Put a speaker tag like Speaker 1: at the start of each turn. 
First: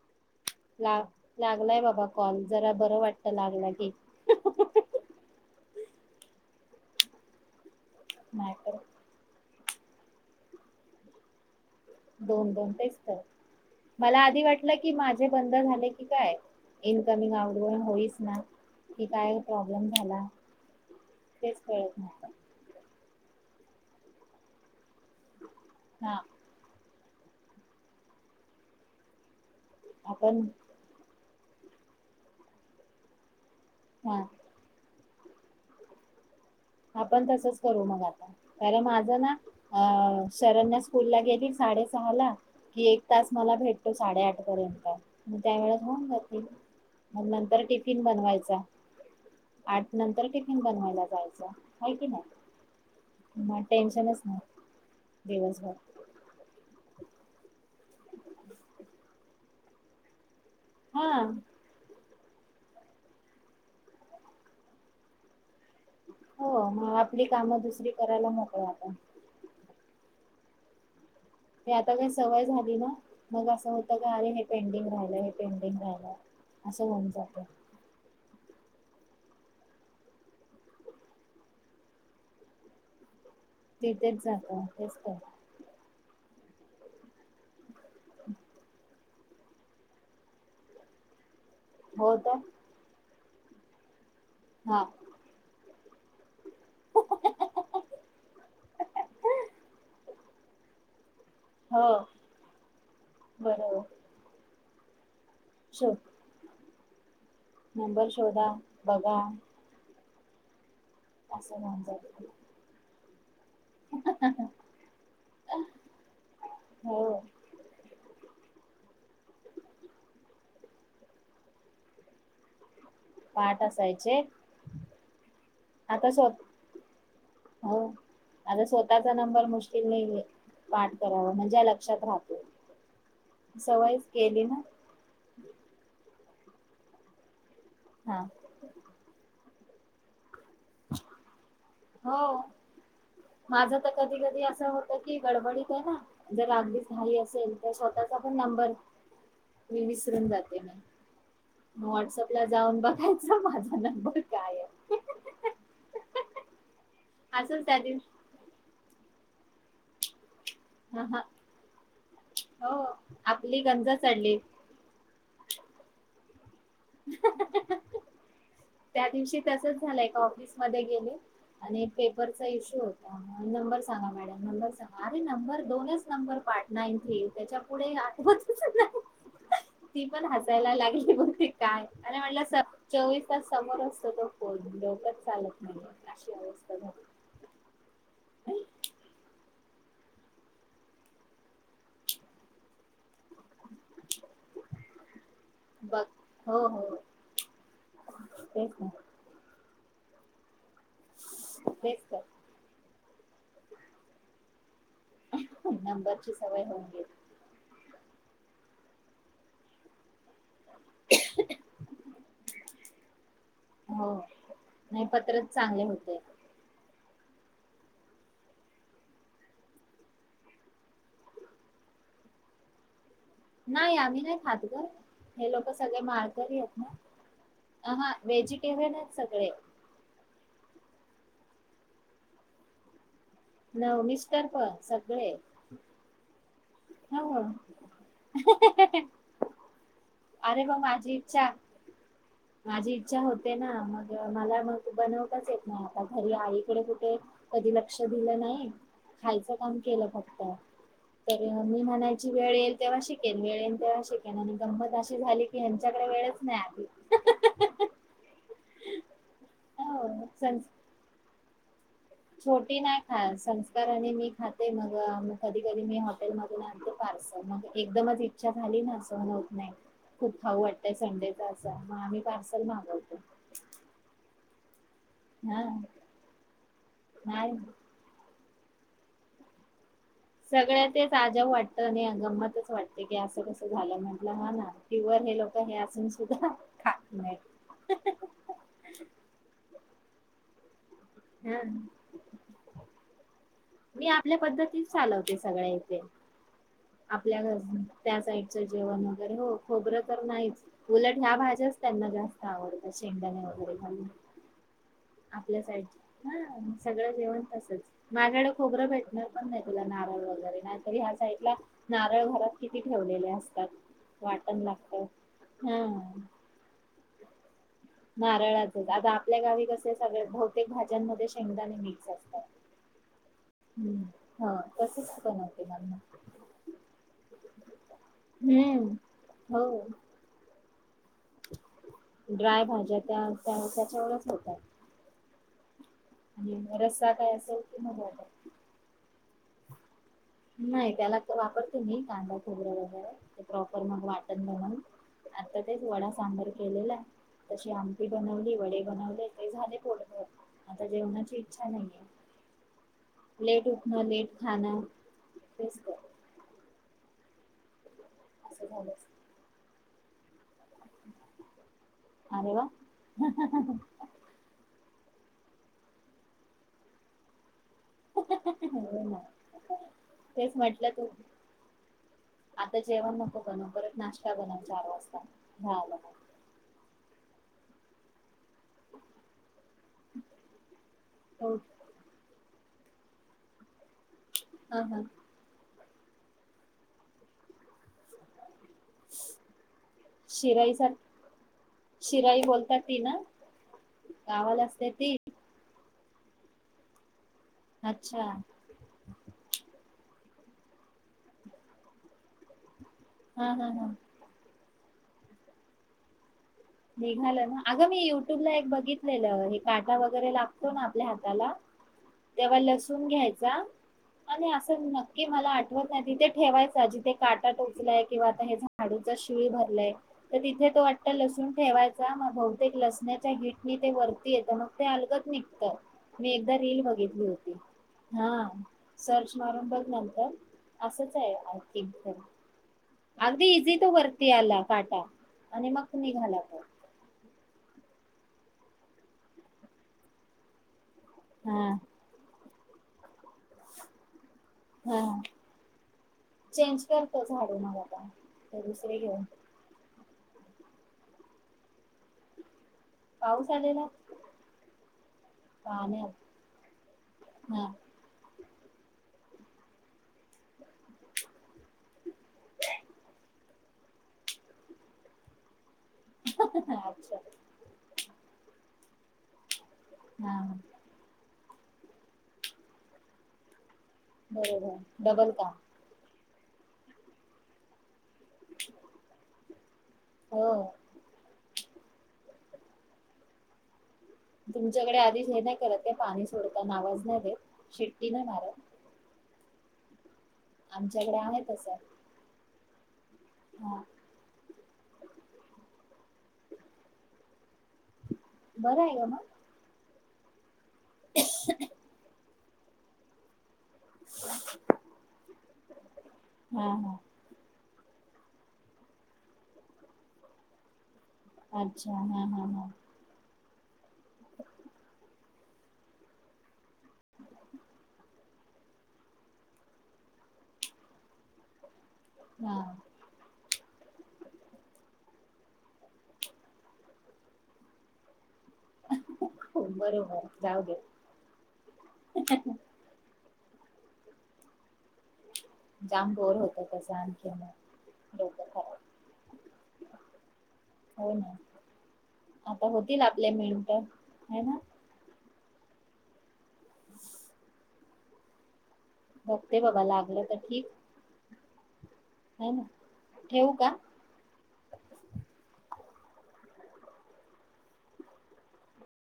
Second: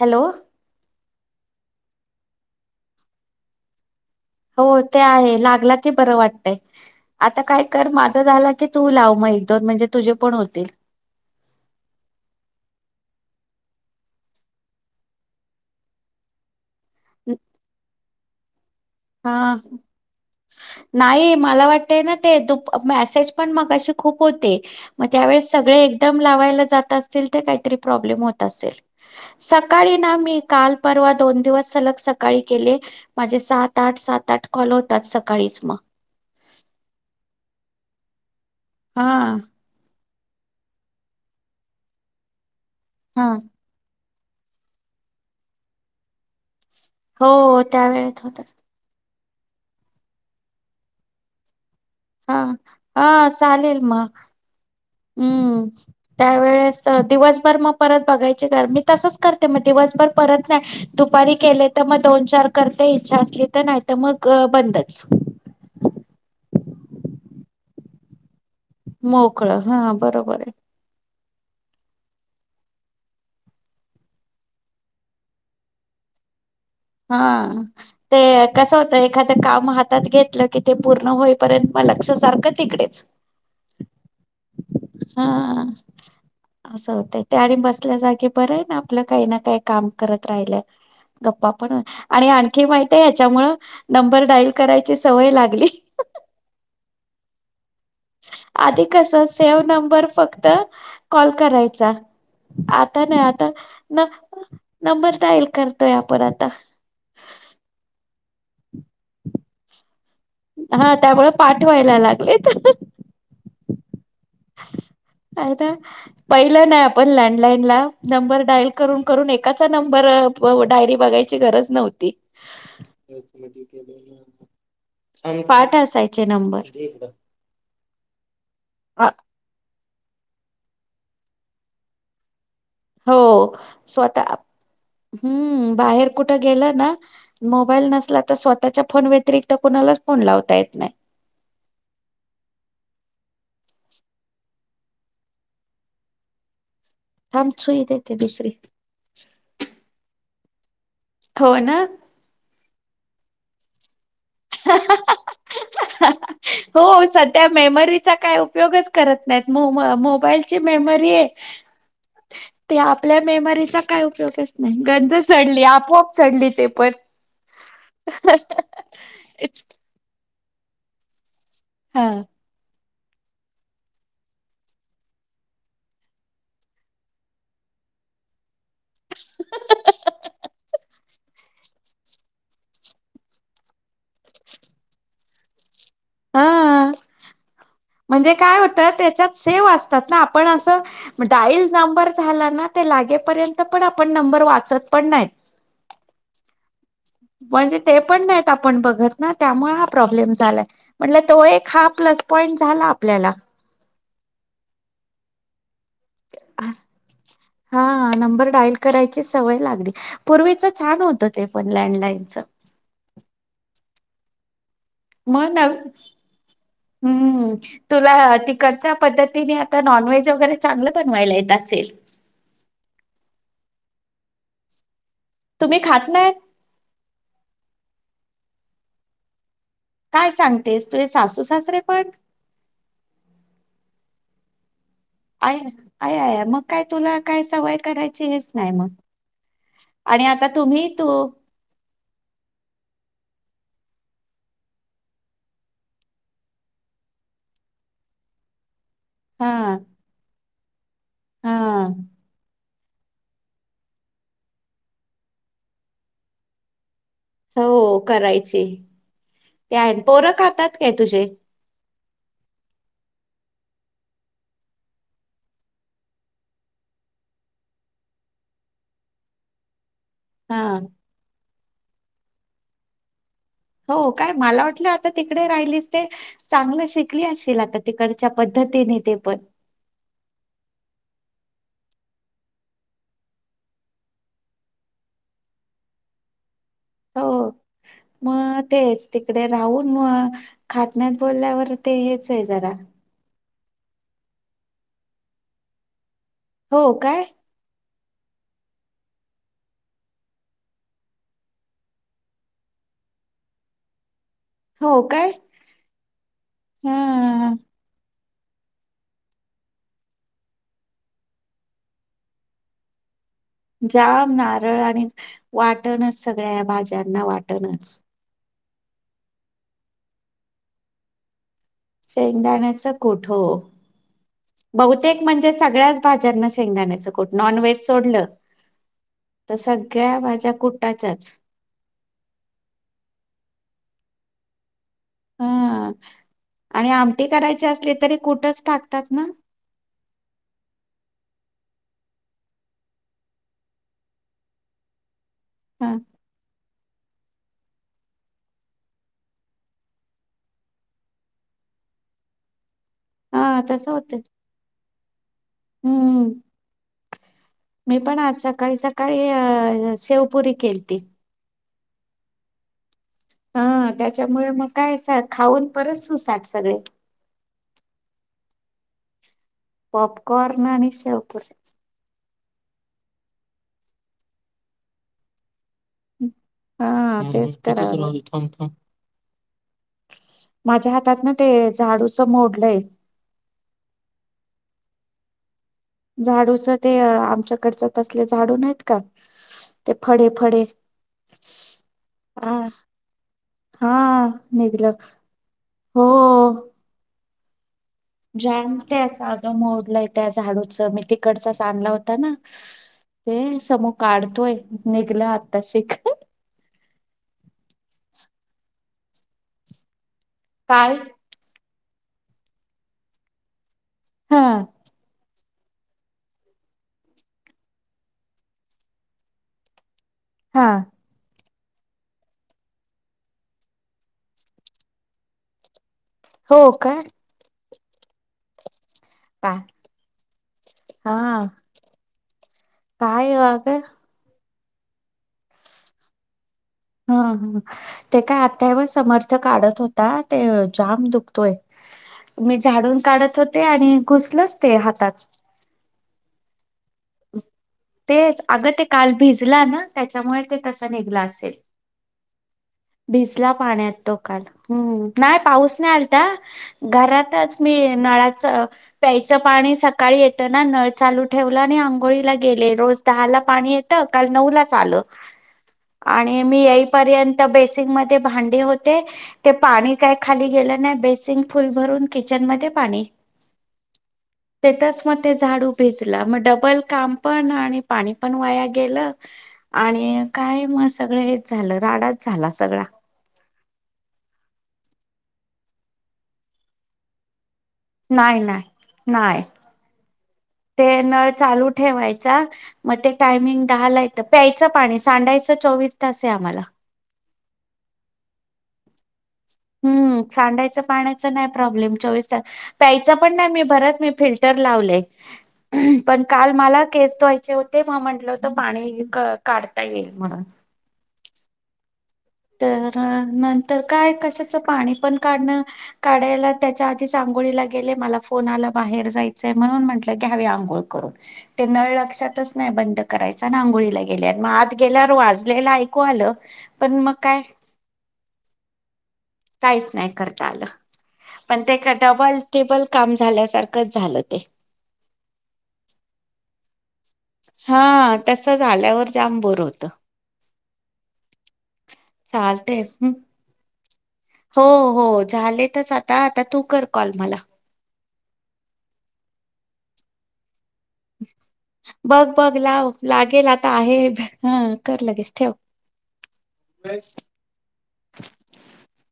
Speaker 1: Hello.
Speaker 2: ला लागलाय बाबा कॉल. जरा बरं वाटत लागला की.
Speaker 1: हो ते आहे लागला की बरं वाटतय. आता काय. कर माझा झाला की.
Speaker 2: नाहीतर
Speaker 1: तू लाव मग एक-दोन म्हणजे. तुझे पण होतील.
Speaker 2: हो-हो तेच तर, मला आधी वाटलं की माझे बंद झाले की काय. इनकमिंग आऊटगोइग होईच ना. कि काय
Speaker 1: हा
Speaker 2: प्रॉब्लेम झाला
Speaker 1: नाही
Speaker 2: तेच
Speaker 1: मला वाटत
Speaker 2: कळत
Speaker 1: ना
Speaker 2: नाही
Speaker 1: ते दुप मेसेज. पण मगाशी खूप होते. मग त्यावेेळेस सगळे
Speaker 2: हा
Speaker 1: एकदम लावायला जातास असतील तर काहीतरी प्रॉब्लेम होत असेल. सकाळी ना मी
Speaker 2: आपण
Speaker 1: काल परवा दोन तेव्हा सलग सकाळी केले. माझे सात आठ,
Speaker 2: हा
Speaker 1: सात, आठ कॉल होत आज सकाळीच मग
Speaker 2: आपण तसच करू मग आता. कारण माझं ना
Speaker 1: हा.
Speaker 2: अ शरण्या स्कूल ला गेली साडेसहा ला. कि एक
Speaker 1: हा
Speaker 2: तास मला भेटतोच. साडे आठ पर्यंत. म त्या वेळेस होऊन जातील.
Speaker 1: हो
Speaker 2: मग नंतर
Speaker 1: त्या
Speaker 2: टिफिन
Speaker 1: वेळेत होत.
Speaker 2: बनवायचा आठ नंतर टिफीन बनवायला जायचं.
Speaker 1: हा हा चालेल मग.
Speaker 2: टेन्शनच नाही
Speaker 1: [inaudible] हम्म
Speaker 2: दिवसभर
Speaker 1: त्यावेेळेस दिवसभर मग परत बघायचे गार मी तसंच करते मग दिवसभर परत [unintelligible]
Speaker 2: हा
Speaker 1: दुपारी केले तर म दोन, चार करते इच्छा असली तर नाही तर मग अ बंदच
Speaker 2: हो मग आपली कामं. दुसरी करायला मोकळे.
Speaker 1: मोकळं हा बरोबर आहे
Speaker 2: ते आता काय सवय झाली ना. मग असं होतं ना अरे हे पेंडिंग राहिलं. हे पेंडिंग राहिलं असं होऊन
Speaker 1: हा
Speaker 2: जातं
Speaker 1: ते कसं होतं एखादं काम हातात घेतलं. की ते पूर्ण होईपर्यंत म लक्ष सारखे तिकडेच
Speaker 2: तिथेच जात तेच तर
Speaker 1: हा असं होतय ते आणि बस ल्या जागी बरं आहे ना आपलं काही ना काही काम करत राहिल गप्पा पण
Speaker 2: हो
Speaker 1: आणि
Speaker 2: तर
Speaker 1: आणखी माहित्यांय हयात. त्यामुळं नंबर डाईल
Speaker 2: हा
Speaker 1: करायची सवय लागली आधी कसं सेव नंबर फक्त कॉल
Speaker 2: हो
Speaker 1: करायचा. आता नाही आता
Speaker 2: बरोबर
Speaker 1: ना ह् नंबर डाईल करतोय
Speaker 2: शोध
Speaker 1: आपण आता
Speaker 2: नंबर शोधा बघा
Speaker 1: हा त्यामुळे
Speaker 2: असं होऊन
Speaker 1: पाठवायला
Speaker 2: जात
Speaker 1: लागलेत ह् का ना पहिलं नाही
Speaker 2: हो
Speaker 1: आपण लाॅएलाईनला. ला नंबर डाईल करून-करून एकाचा नंबर डायरी बघायची गरज नव्हती
Speaker 2: पाठ असायचे
Speaker 1: पाठ
Speaker 2: आता
Speaker 1: असायचे
Speaker 2: स्व
Speaker 1: नंबर
Speaker 2: आताचा नंबर मुश्किल तीन महिने. पाठ करावं म्हणजे लक्षात राहतो
Speaker 1: हो
Speaker 2: सवयच
Speaker 1: स्वतः
Speaker 2: केली ना
Speaker 1: हम्म बाहेर कुठं गेला ना मोबाईल नसला
Speaker 2: हा
Speaker 1: तर स्वतःच्या फोन व्यतिरिक्त तर कुणाला फोन लाव येत नाही..
Speaker 2: हो माझं तर कधी कधी असं होत की. गडबडीत आहे ना. जर लागलीच घाई
Speaker 1: थांब
Speaker 2: असेल तर
Speaker 1: सुई देते
Speaker 2: स्वतःचा पण
Speaker 1: दुसरी
Speaker 2: नंबर. मी विसरून जाते.
Speaker 1: हो
Speaker 2: म
Speaker 1: ना
Speaker 2: व्हॉट्सअपला. जाऊन बघायच माझा नंबर काय हं हहं.
Speaker 1: हं हंंहह हं... हो सध्या
Speaker 2: असंच त्या दिवशी
Speaker 1: मेमरीचा काय उपयोगच. करत नाहीत. मोम मोबाईल ची
Speaker 2: हा
Speaker 1: मेमरी
Speaker 2: हा,
Speaker 1: ते,
Speaker 2: हो
Speaker 1: आपल्या
Speaker 2: आपली
Speaker 1: मेमरीचा
Speaker 2: गंज
Speaker 1: काय
Speaker 2: चढली
Speaker 1: उपयोगच नाही, गंज चडली आपोआप. चढली ते पण [inaudible]
Speaker 2: त्या दिवशी तसचं झालंय, एका ऑफिस मध्ये गेले. आणि
Speaker 1: हा
Speaker 2: पेपरचा इश्यू होता. नंबर सांगा मॅडम, नंबर सांगा, अरे नंबर दोनच नंबर पाट नाहीतय त्याच्या पुढं आठवतच ती पण, हसायला लागली होती. काय? अरे म्हटलं सब चोवीस त्या समोर असतो तो फोन डोकच चालत नाहीय.
Speaker 1: हा अं म्हणजे काय होतं? त्याच्यात सेव असत त्यातन आपण असं डाईल नंबर झाला ना, ते लागेपर्यंत पण आपण, नंबर वाचत पण नाही.
Speaker 2: बघ हो हो.
Speaker 1: म्हणजे ते पण नाहीत आपण बघत ना, त्यामुळ हा प्रोब्लेम झालाय. म्हटलं, तो एक हा
Speaker 2: तेच
Speaker 1: प्लस
Speaker 2: तर
Speaker 1: पॉईंट झाला. आपल्याला
Speaker 2: नंबरची सवय होऊन गेली
Speaker 1: हां नंबर डायल करायची सवय लागली. पूर्वीचं छान होतं ते पण लँडलाइनच.
Speaker 2: हो. नाही पत्रच चांगले होते.
Speaker 1: हम्म तुला तिकडच्या पद्धतीने आता नॉनव्हेज वगैरे चांगलं बनवायला येत असेल?
Speaker 2: नाही आम्ही नाही खात गं. हे लोकं
Speaker 1: तुम्ही
Speaker 2: सगळे
Speaker 1: खात नाही
Speaker 2: मारकरी आहेत ना, अहा व्हेजि टेरियन आहेत सगळे.
Speaker 1: काय सांगतेस तुझे सासू-सासरे पण?
Speaker 2: नव मिस्टर पण स
Speaker 1: आयन आय आय मग काय तुला
Speaker 2: हो
Speaker 1: काय सवय करायची हेच नाही मग आणि आता
Speaker 2: अरे मग
Speaker 1: तुम्ही तू
Speaker 2: माझी इच्छा माझी इच्छा होते ना मग मला मग बनवताच येत नाही आता घरी आईकडे कुठे कधी लक्ष दिलं नाही.
Speaker 1: हा
Speaker 2: खायचं म्हणून केलं फक्त.
Speaker 1: हा
Speaker 2: तेव्हा मी म्हणायची वेळ येईल तेव्हा शिकेन. वेळ येईल तेव्हा शिकेन आणि गंमत अशी झाली की ह्यांच्याकडे वेळच नाही आली.
Speaker 1: हो करायचे ते आहे.
Speaker 2: हो
Speaker 1: पोरं
Speaker 2: सं
Speaker 1: खातात काय तुझे?
Speaker 2: छोटी नाही खात. संस्कार आणि मी खाते. मग म कधी-कधी मी हॉटेल मधून आणते पार्सल मग एकदमच इच्छा झाली ना सहण होत नाही. खूप खाऊ
Speaker 1: हा
Speaker 2: वाटतंय संडे मग आम्ही पार्सल मागवतो.
Speaker 1: हो काय मला वाटलं. तिकडे
Speaker 2: हा
Speaker 1: राहिली ते चांगलं शिकली
Speaker 2: नाही
Speaker 1: असशील आता तिकडच्या. पद्धतीने ते पण.
Speaker 2: सगळ्यातच अजब वाटत. आणि हे गमतच वाटते. की असं कसं झालं म्हंटलं हा ना पीवर हे लोक असे असून सुद्धा. खात
Speaker 1: हो
Speaker 2: नाही
Speaker 1: मग तेच तिकडे राहून म. खात. नाही
Speaker 2: हा
Speaker 1: बोलल्यावर ते हेच आहे जरा.
Speaker 2: मी आपल्या पद्धतीत चालवते सगळ्या इथे.
Speaker 1: हो काय
Speaker 2: आपल्या घरच‌. त्या साईडचं जेवण वगैरे हो खोबरं तर नाहीच उलट ह्या भाज्याच त्यांना जास्त आवडतात. शेंगदाणे वगैरे घालुन.
Speaker 1: हो काय
Speaker 2: आपल्या साईडच ह सगळं जेवण
Speaker 1: हा
Speaker 2: तसच. माझ्याकडे खोबरं भेटणार पण नाही तुला. नारळ वगैरे नाहीतरी ह्या साईडला नारळ घरात किती ठेवलेले असतात.
Speaker 1: जाम
Speaker 2: वाटण
Speaker 1: नारळ
Speaker 2: लागत
Speaker 1: आणि
Speaker 2: हा
Speaker 1: वाटणच सगळ्या भाज्यात. नावाट टणच- [inaudible]
Speaker 2: नारळाचच आता आपल्या गावी कसे सगळ बहुतेक भाज्यांमध्ये शेंगदाणे मिक्स असतात.
Speaker 1: शेंगदाण्याच कुठ हो,
Speaker 2: हम्म. हा
Speaker 1: [inaudible]
Speaker 2: तसच
Speaker 1: बहुतेक म्हणजे
Speaker 2: बनवते मम्मा.
Speaker 1: सगळ्याच भाज्यांना शेंगदाण्याचं कुट नॉनव्हेज सोडलं,
Speaker 2: हम्म.
Speaker 1: [inaudible] तर
Speaker 2: हो
Speaker 1: सगळ्या भाज्या कुठ.
Speaker 2: [inaudible] ड्राय भाज्या त्या त्याच्यावर पण हो
Speaker 1: [inaudible] आणि
Speaker 2: रस्सा
Speaker 1: आमटे
Speaker 2: काय असेल
Speaker 1: करायचे
Speaker 2: की
Speaker 1: असले
Speaker 2: मग
Speaker 1: तरी
Speaker 2: वाटण.
Speaker 1: कुठंच टाकतात ना?
Speaker 2: [inaudible] नाही त्याला तर वापरते मी कांदा खोबरं वगैरे, ते प्रॉपर मग वाटण बाणवून. आता तेच
Speaker 1: हा
Speaker 2: वडा सांबार की केलेला [inaudible] तशी आमटी बनवली, वडे बनवले, ते झाले थोडे बाणवून आता जेवणाची इच्छा नाहीेय, [inaudible] [inaudible]
Speaker 1: हा
Speaker 2: लेट
Speaker 1: तसं
Speaker 2: उठण
Speaker 1: होतं
Speaker 2: लेट खान. [inaudible]
Speaker 1: [inaudible] हम्म. [inaudible] मी पण आज
Speaker 2: असं झालं.
Speaker 1: सकाळी-सकाळी अ शेवपुरी केलती, [inaudible]
Speaker 2: [inaudible] आरे वा! [inaudible]
Speaker 1: [inaudible] हा त्याच्यामुळे मग काय स, खाऊन परत सुसाट सगळे, [inaudible]
Speaker 2: [unintelligible] तेच
Speaker 1: पॉपकॉर्न
Speaker 2: म्हटलं
Speaker 1: आणि
Speaker 2: तू
Speaker 1: शेवपुरी
Speaker 2: आता जेवण नको बनवू, परत नाश्टा बनव चार वास्ता हा.
Speaker 1: हा तेच करायलोय. माझ्या हातात ना ते,
Speaker 2: मग
Speaker 1: झाडूच मोडलंय.
Speaker 2: हा हा.
Speaker 1: झाडूचं ते आमच्याकडचं तसलं झाडू नाहीत? का ते फडे फडे
Speaker 2: शिराई सार शिराई
Speaker 1: हा
Speaker 2: बोलतात ती ना
Speaker 1: हा
Speaker 2: गावाला असते
Speaker 1: निघलं.
Speaker 2: ती
Speaker 1: हो.
Speaker 2: अच्छा
Speaker 1: [unintelligible] त्या झाडूचं मी तिकडचाच आणला होता ना. ते
Speaker 2: हा हा हा
Speaker 1: समु काढतोय. निघलं आता शिख.
Speaker 2: निघालं ना अगं मी युट्यूब ला एक बघितलेलं हे काटा वै गरे लागतो ना
Speaker 1: काय
Speaker 2: आपल्या हाताला. तेव्हा लसूण घ्यायचा.
Speaker 1: हा
Speaker 2: आणि असं नक्की मला आट वत नाही तिथे ठेवायचा जिथे काटा टोचलाय किंवा आता हे झाडूचा शिळ भरलाय. त
Speaker 1: हा
Speaker 2: तिथे तो आता लस ठेवायचा मग बहुतेक लसण्याच्या हीटनी ते वरती येतं, मग ते अलगत निघतं. मी एकदा
Speaker 1: हो
Speaker 2: रील
Speaker 1: का
Speaker 2: बघितली होती. हा. सर्च
Speaker 1: काय
Speaker 2: मारून बघ नंतर, असंच आहे
Speaker 1: हा
Speaker 2: आय थिंक.
Speaker 1: काय
Speaker 2: अगदी
Speaker 1: वाग
Speaker 2: इझी टू
Speaker 1: हा
Speaker 2: वरती आला. काटा आणि मग तुम्ही घाला.
Speaker 1: हा हा ते काय अथर्व समर्थ काढत होता. ते जाम दुखतोय.
Speaker 2: हा
Speaker 1: मी झाडून काढत होते आणि घुसलंच ते
Speaker 2: हा
Speaker 1: हातात.
Speaker 2: चेंज करतो झाडू मग आता
Speaker 1: तेच अगं ते
Speaker 2: दुसरे
Speaker 1: काल
Speaker 2: घेऊन
Speaker 1: भिजला ना. त्याच्यामुळे ते तसं निघलं असेल. भिजला
Speaker 2: पाऊस आलेला
Speaker 1: पाण्यात तो काल, हम्म, नाही पाऊस नाही आलता
Speaker 2: पाण्यात
Speaker 1: घरातच
Speaker 2: हा
Speaker 1: मी नळाचं प्याय चं पाणी सकाळी येतं ना, नळ चालू ठेवलं आणि आंग गोळीला गेले, रोज दहाला पाणी येतं काल नऊलाच आलं. आणि मी
Speaker 2: अच्छा
Speaker 1: येईपर्यंत बेसींगमध्ये भांडी होत ते ते पाणी काय
Speaker 2: हा
Speaker 1: खाली गेलं नाही बेसिंग फुल भरून किचन मध्ये पाणी.
Speaker 2: बरोबर
Speaker 1: तेथच मग
Speaker 2: डबल
Speaker 1: ते
Speaker 2: काम
Speaker 1: झाडू भीज हा म डबल काम पण आणि पाणी पण वाया गेलं. आणि
Speaker 2: हो
Speaker 1: काय मग सगळेच झालं राडाच झाला सगळा.
Speaker 2: तुमच्याकडे आधीच हे नाही करत पाणी सोडताना आवाज नाही देत. शिट्टी
Speaker 1: नाही
Speaker 2: मारत
Speaker 1: नाही नाहीय. ते
Speaker 2: आमच्याकडे
Speaker 1: नळ
Speaker 2: आहे
Speaker 1: चालू
Speaker 2: तसं
Speaker 1: ठेवायचा मग ते टायमिंग
Speaker 2: हा
Speaker 1: दहाला येतं प्यायचं पाणी सांडायचं चोवीस तसंय आम्हाला.
Speaker 2: बरं आहे गं मग
Speaker 1: हम्म सांडाय चा पाण्याचा नाही प्रॉब्लेम चोवीस तास. प्यायचा पण नाही मी भर परत मी फिल्टर लावलय, पण काल
Speaker 2: हा
Speaker 1: मला
Speaker 2: हा
Speaker 1: केस धुवायचे होते. तेव्हा म्हंटलं होतं पाणी काढता येईल म्हणून.
Speaker 2: अच्छा हां
Speaker 1: तर नंतर काय कशाच पाणी पण काढणं, काढायला त्याच्या आधीच आंघोळीला गेले मला फोन आला बाहेर जायचंय म्हणून म्हंटलं घ्यावी आंघोळ करून ते नळ लक्षातच
Speaker 2: हा
Speaker 1: नाही बंद करायचा न आंघोळीला गेले. गेले मग आत गेल्यावर वाजलेला ऐकू आलं पण मग काय?
Speaker 2: हो
Speaker 1: काहीच नाही
Speaker 2: बरोबर
Speaker 1: करता
Speaker 2: जाऊ
Speaker 1: आलं
Speaker 2: दे
Speaker 1: पण ते का डबल, टिबल काम झालं. सारखच झालं ते.
Speaker 2: जाम बोर होत तस.
Speaker 1: हा तसं झाल्यावर जाम बोर होत.
Speaker 2: हो ना आता
Speaker 1: चालते
Speaker 2: होतील आपले मिळून हं
Speaker 1: हो हो झालेतच आता आता तू कर कॉल मला.
Speaker 2: बघते बाबा लागलं तर ठीक.
Speaker 1: बघ
Speaker 2: है
Speaker 1: बघ
Speaker 2: ना
Speaker 1: लाव लागेल
Speaker 2: ठेवू
Speaker 1: आता
Speaker 2: का
Speaker 1: आहे ह कर लगेच ठेव. [inaudible]